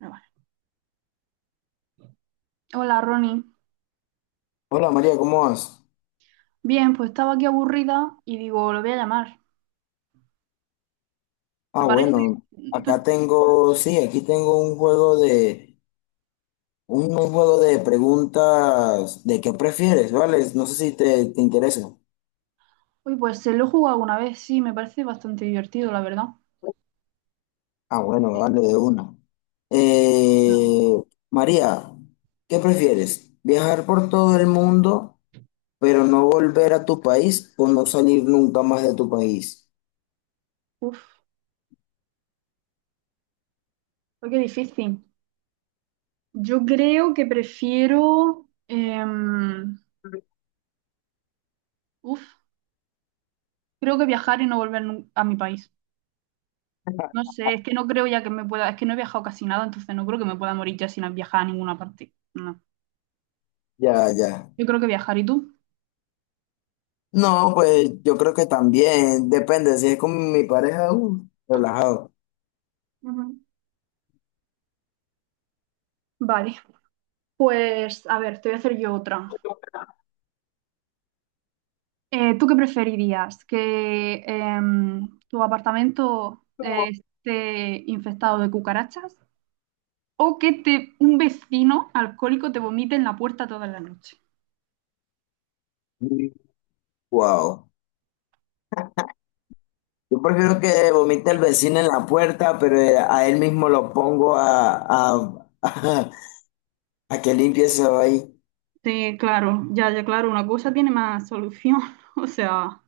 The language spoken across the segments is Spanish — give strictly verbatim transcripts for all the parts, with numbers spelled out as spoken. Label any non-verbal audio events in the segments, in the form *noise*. No, vale. Hola, Ronnie. Hola María, ¿cómo vas? Bien, pues estaba aquí aburrida y digo, lo voy a llamar. ¿Te Ah, parece? bueno, Tú- acá tengo, sí, aquí tengo un juego de, un, un juego de preguntas de qué prefieres, ¿vale? No sé si te, te interesa. Uy, pues se lo he jugado alguna vez, sí, me parece bastante divertido, la verdad. Ah, bueno, Sí. vale, de una. Ah. Eh, María, ¿qué prefieres? ¿Viajar por todo el mundo, pero no volver a tu país o no salir nunca más de tu país? Uf, uy, qué difícil. Yo creo que prefiero, em, uf, creo que viajar y no volver nun- a mi país. No sé, es que no creo ya que me pueda, es que no he viajado casi nada, entonces no creo que me pueda morir ya sin viajar a ninguna parte. No, Ya, ya. yo creo que viajar. ¿Y tú? No, pues yo creo que también, depende, si es con mi pareja, uh, relajado. Ujú. Vale, pues a ver, te voy a hacer yo otra. Eh, ¿tú qué preferirías? ¿Que em, tu apartamento eh, esté infectado de cucarachas o que te, un vecino alcohólico te vomite en la puerta toda la noche? Wow. Yo prefiero que vomite el vecino en la puerta, pero eh, a él mismo lo pongo a, a, *laughs* a, que limpie eso ahí. Sí, claro, ya, ya, claro, una cosa tiene más solución. *laughs* O sea,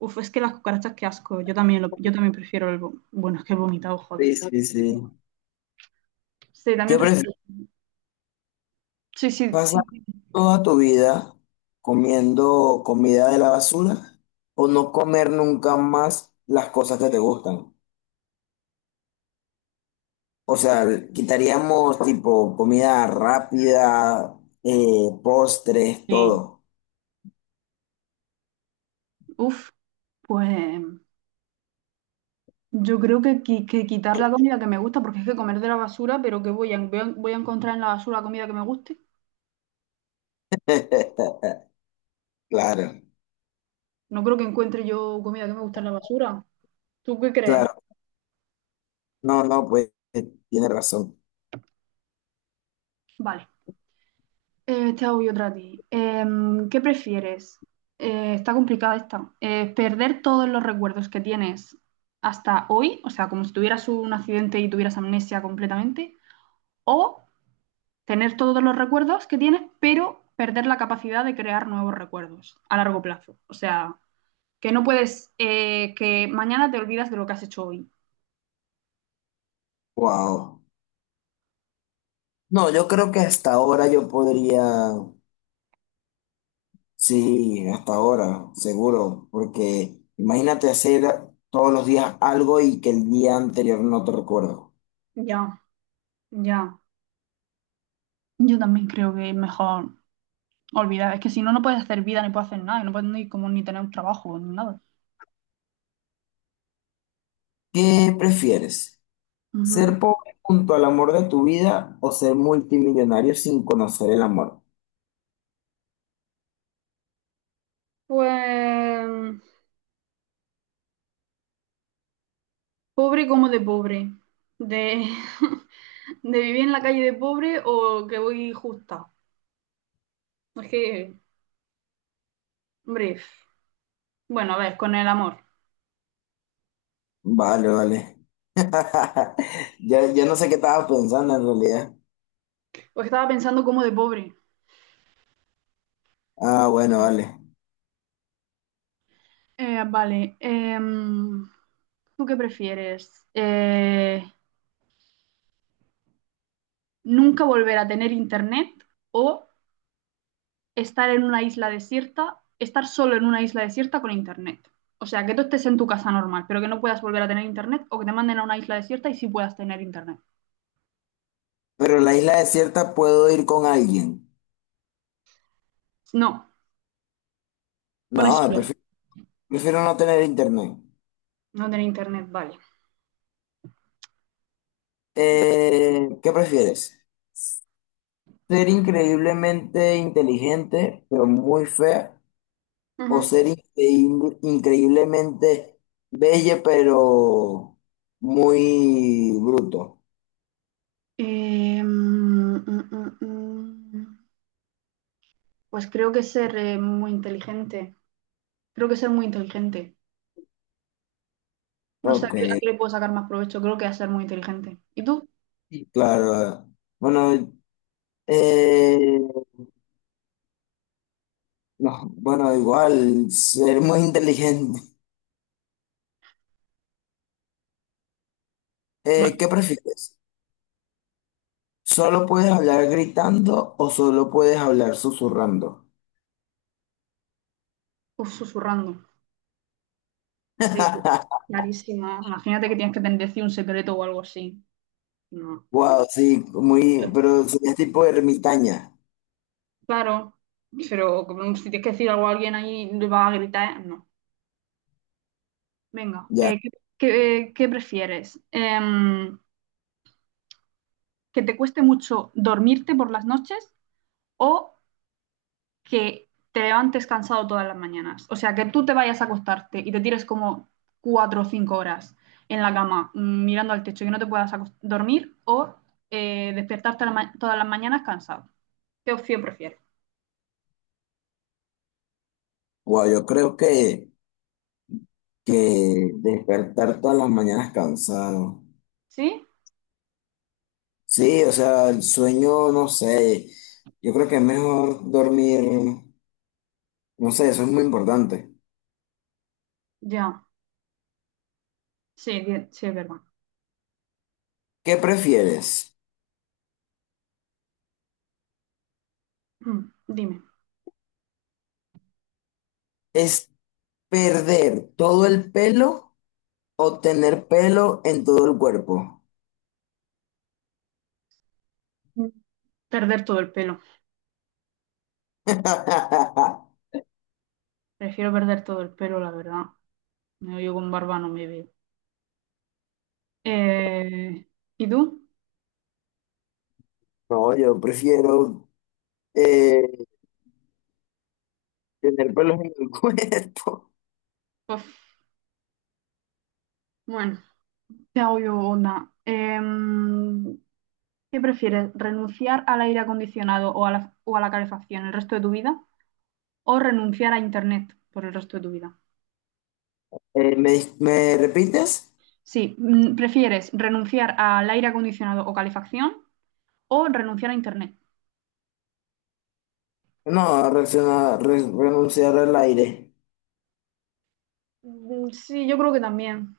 uf, es que las cucarachas, qué asco. Yo también, lo- yo también prefiero el... vo- Bueno, es que he vomitado, joder. Sí, sí, sí. Sí, también ¿Qué prefieres? prefiero. Sí, sí, ¿Pasar sí. toda tu vida comiendo comida de la basura o no comer nunca más las cosas que te gustan? O sea, quitaríamos tipo comida rápida, eh, postres, Sí. todo. Uf, pues... Yo creo que, qui- que quitar la comida que me gusta, porque es que comer de la basura, pero que voy a, voy a, voy a encontrar en la basura comida que me guste. *laughs* Claro, No creo que encuentre yo comida que me guste en la basura. ¿Tú qué crees? claro. No, no, pues eh, tiene razón. Vale, eh, te hago yo otra a ti. Em, ¿qué prefieres? Eh, está complicada esta. Eh, ¿perder todos los recuerdos que tienes hasta hoy? O sea, como si tuvieras un accidente y tuvieras amnesia completamente. ¿O tener todos los recuerdos que tienes, pero perder la capacidad de crear nuevos recuerdos a largo plazo? O sea... que no puedes, eh, que mañana te olvidas de lo que has hecho hoy. Wow. No, yo creo que hasta ahora yo podría, sí, hasta ahora, seguro, porque imagínate hacer todos los días algo y que el día anterior no te recuerdo. Ya, ya. Yo también creo que es mejor olvidar. Es que si no, no puedes hacer vida ni puedes hacer nada. Y no puedes ni, como, ni tener un trabajo ni nada. ¿Qué prefieres? Ujú. ¿Ser pobre junto al amor de tu vida o ser multimillonario sin conocer el amor? Pues pobre como de pobre. De, *laughs* de vivir en la calle de pobre o que voy justa. Es que, hombre, bueno, a ver, con el amor. Vale, vale. *laughs* Ya, ya no sé qué estaba pensando en realidad. Pues estaba pensando como de pobre. Ah, bueno, vale. Eh, vale. Em, ¿tú qué prefieres? Eh, ¿nunca volver a tener internet o estar en una isla desierta, estar solo en una isla desierta con internet? O sea, que tú estés en tu casa normal, pero que no puedas volver a tener internet o que te manden a una isla desierta y sí puedas tener internet. Pero en la isla desierta puedo ir con alguien. No, No, pones solo, prefi- prefiero no tener internet. no tener internet, vale. Eh, ¿qué prefieres? ¿Ser increíblemente inteligente, pero muy fea? ¿O Ujú. ser increíble- increíblemente bella, pero muy bruto? Eh, mm, mm, mm, mm. Pues creo que ser eh, muy inteligente. Creo que ser muy inteligente. No sé a Ok, qué, a qué le puedo sacar más provecho. Creo que a ser muy inteligente. ¿Y tú? sí, claro. Bueno, eh, no, bueno, igual, ser muy inteligente. Eh, ¿qué Vale. prefieres? ¿Solo puedes hablar gritando o solo puedes hablar susurrando? Uf, susurrando. Sí, *laughs* clarísimo. Imagínate que tienes que tener decir un secreto o algo así. No. Wow, sí, muy, pero serías tipo ermitaña, Claro, pero como si tienes que decir algo a alguien ahí, le vas a gritar, ¿eh? No. Venga, ya. eh, ¿qué, qué- ¿qué prefieres? Em, ¿que te cueste mucho dormirte por las noches o que te levantes cansado todas las mañanas? O sea, que tú te vayas a acostarte y te tires como cuatro o cinco horas en la cama mm, mirando al techo y que no te puedas acos- dormir o eh, despertarte a la ma- todas las mañanas cansado. ¿Qué opción prefieres? Wow, yo creo que, que despertar todas las mañanas cansado. ¿Sí? Sí, o sea, el sueño, no sé, yo creo que es mejor dormir, no sé, eso es muy importante. Ya. Sí, di- sí, es verdad. ¿Qué prefieres? Mm, Dime. ¿Es perder todo el pelo o tener pelo en todo el cuerpo? Mm. Perder todo el pelo. *laughs* Prefiero perder todo el pelo, la verdad. No, yo con barba no me veo. Eh, ¿y tú? No, yo prefiero eh, tener pelos en el *laughs* cuerpo. Pues, bueno, te hago yo una. Em, ¿qué prefieres? ¿Renunciar al aire acondicionado o a la, o a la calefacción el resto de tu vida? ¿O renunciar a internet por el resto de tu vida? Eh, ¿me, dis- me repites? Sí, mm, ¿prefieres renunciar al aire acondicionado o calefacción o renunciar a internet? No, reacciona- re- renunciar al aire. Mm. Sí, yo creo que también,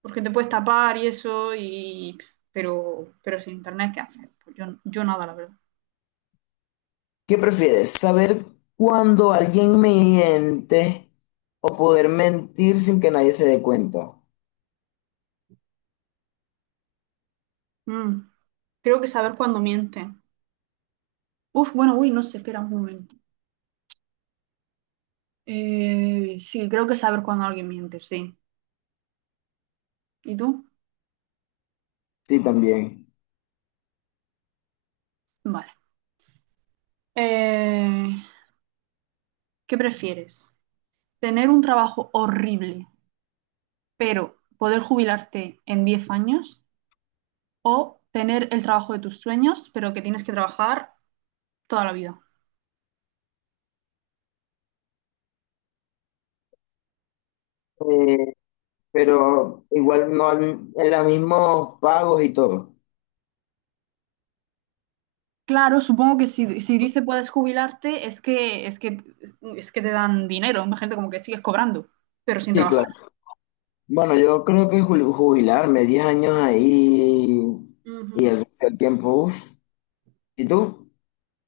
porque te puedes tapar y eso, y pero, pero sin internet, ¿qué haces? Pues yo, yo nada, la verdad. ¿Qué prefieres? ¿Saber cuando alguien miente o poder mentir sin que nadie se dé cuenta? Mm. Creo que saber cuándo mienten. Uf, bueno, uy, no sé, espera un momento. Eh, sí, creo que saber cuándo alguien miente, sí. ¿Y tú? Sí, también. Vale. Eh, ¿Qué prefieres? ¿Tener un trabajo horrible, pero poder jubilarte en diez años? ¿O tener el trabajo de tus sueños, pero que tienes que trabajar toda la vida? Eh, pero igual no al- en los mismos pagos y todo. Claro, supongo que si, si dice puedes jubilarte, es que, es que, es que te dan dinero, imagínate como que sigues cobrando, pero sin Sí, trabajar. claro. Bueno, yo creo que jul- jubilarme, diez años ahí y Ujú. el resto del tiempo, uf. ¿Y tú?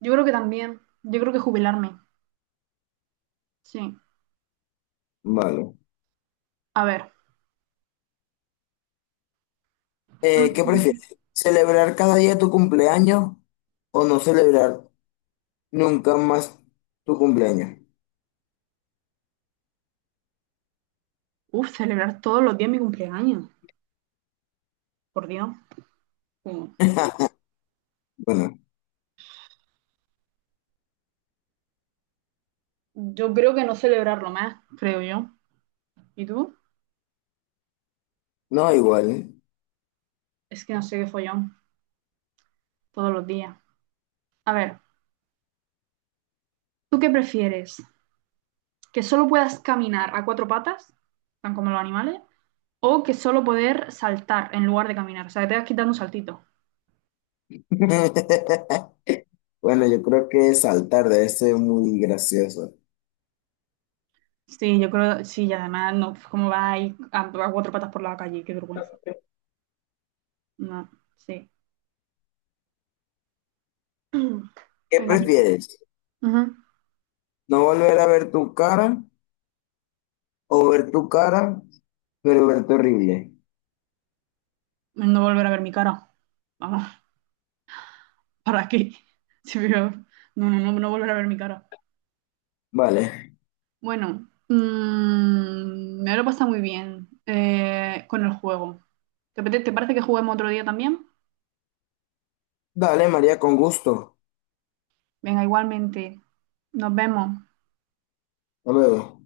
Yo creo que también. Yo creo que jubilarme. Sí. Vale. A ver. Eh, ¿qué Ujú. prefieres? ¿Celebrar cada día tu cumpleaños o no celebrar nunca más tu cumpleaños? Uf, celebrar todos los días mi cumpleaños. Por Dios. Sí. Bueno, Yo creo que no celebrarlo más, creo yo. ¿Y tú? no igual. Es que no sé qué follón. Todos los días. A ver, ¿tú qué prefieres? ¿Que solo puedas caminar a cuatro patas, tan como los animales? O que solo poder saltar en lugar de caminar. O sea, que te vas quitando un saltito. *laughs* Bueno, yo creo que saltar debe ser muy gracioso. Sí, yo creo, sí, y además, no, ¿cómo va ahí a, a cuatro patas por la calle? Qué vergüenza. No, sí. *clears throat* ¿Qué Venga, aquí. prefieres? Ujú. ¿No volver a ver tu cara o ver tu cara, pero verte horrible? No volver a ver mi cara. Vamos, *laughs* ¿para qué? Sí, pero no, no, no, no volver a ver mi cara. Vale. Bueno, mm, me lo he pasado muy bien eh, con el juego. ¿Te, apete- te parece que juguemos otro día también? Dale, María, con gusto. Venga, igualmente. Nos vemos. Hasta luego.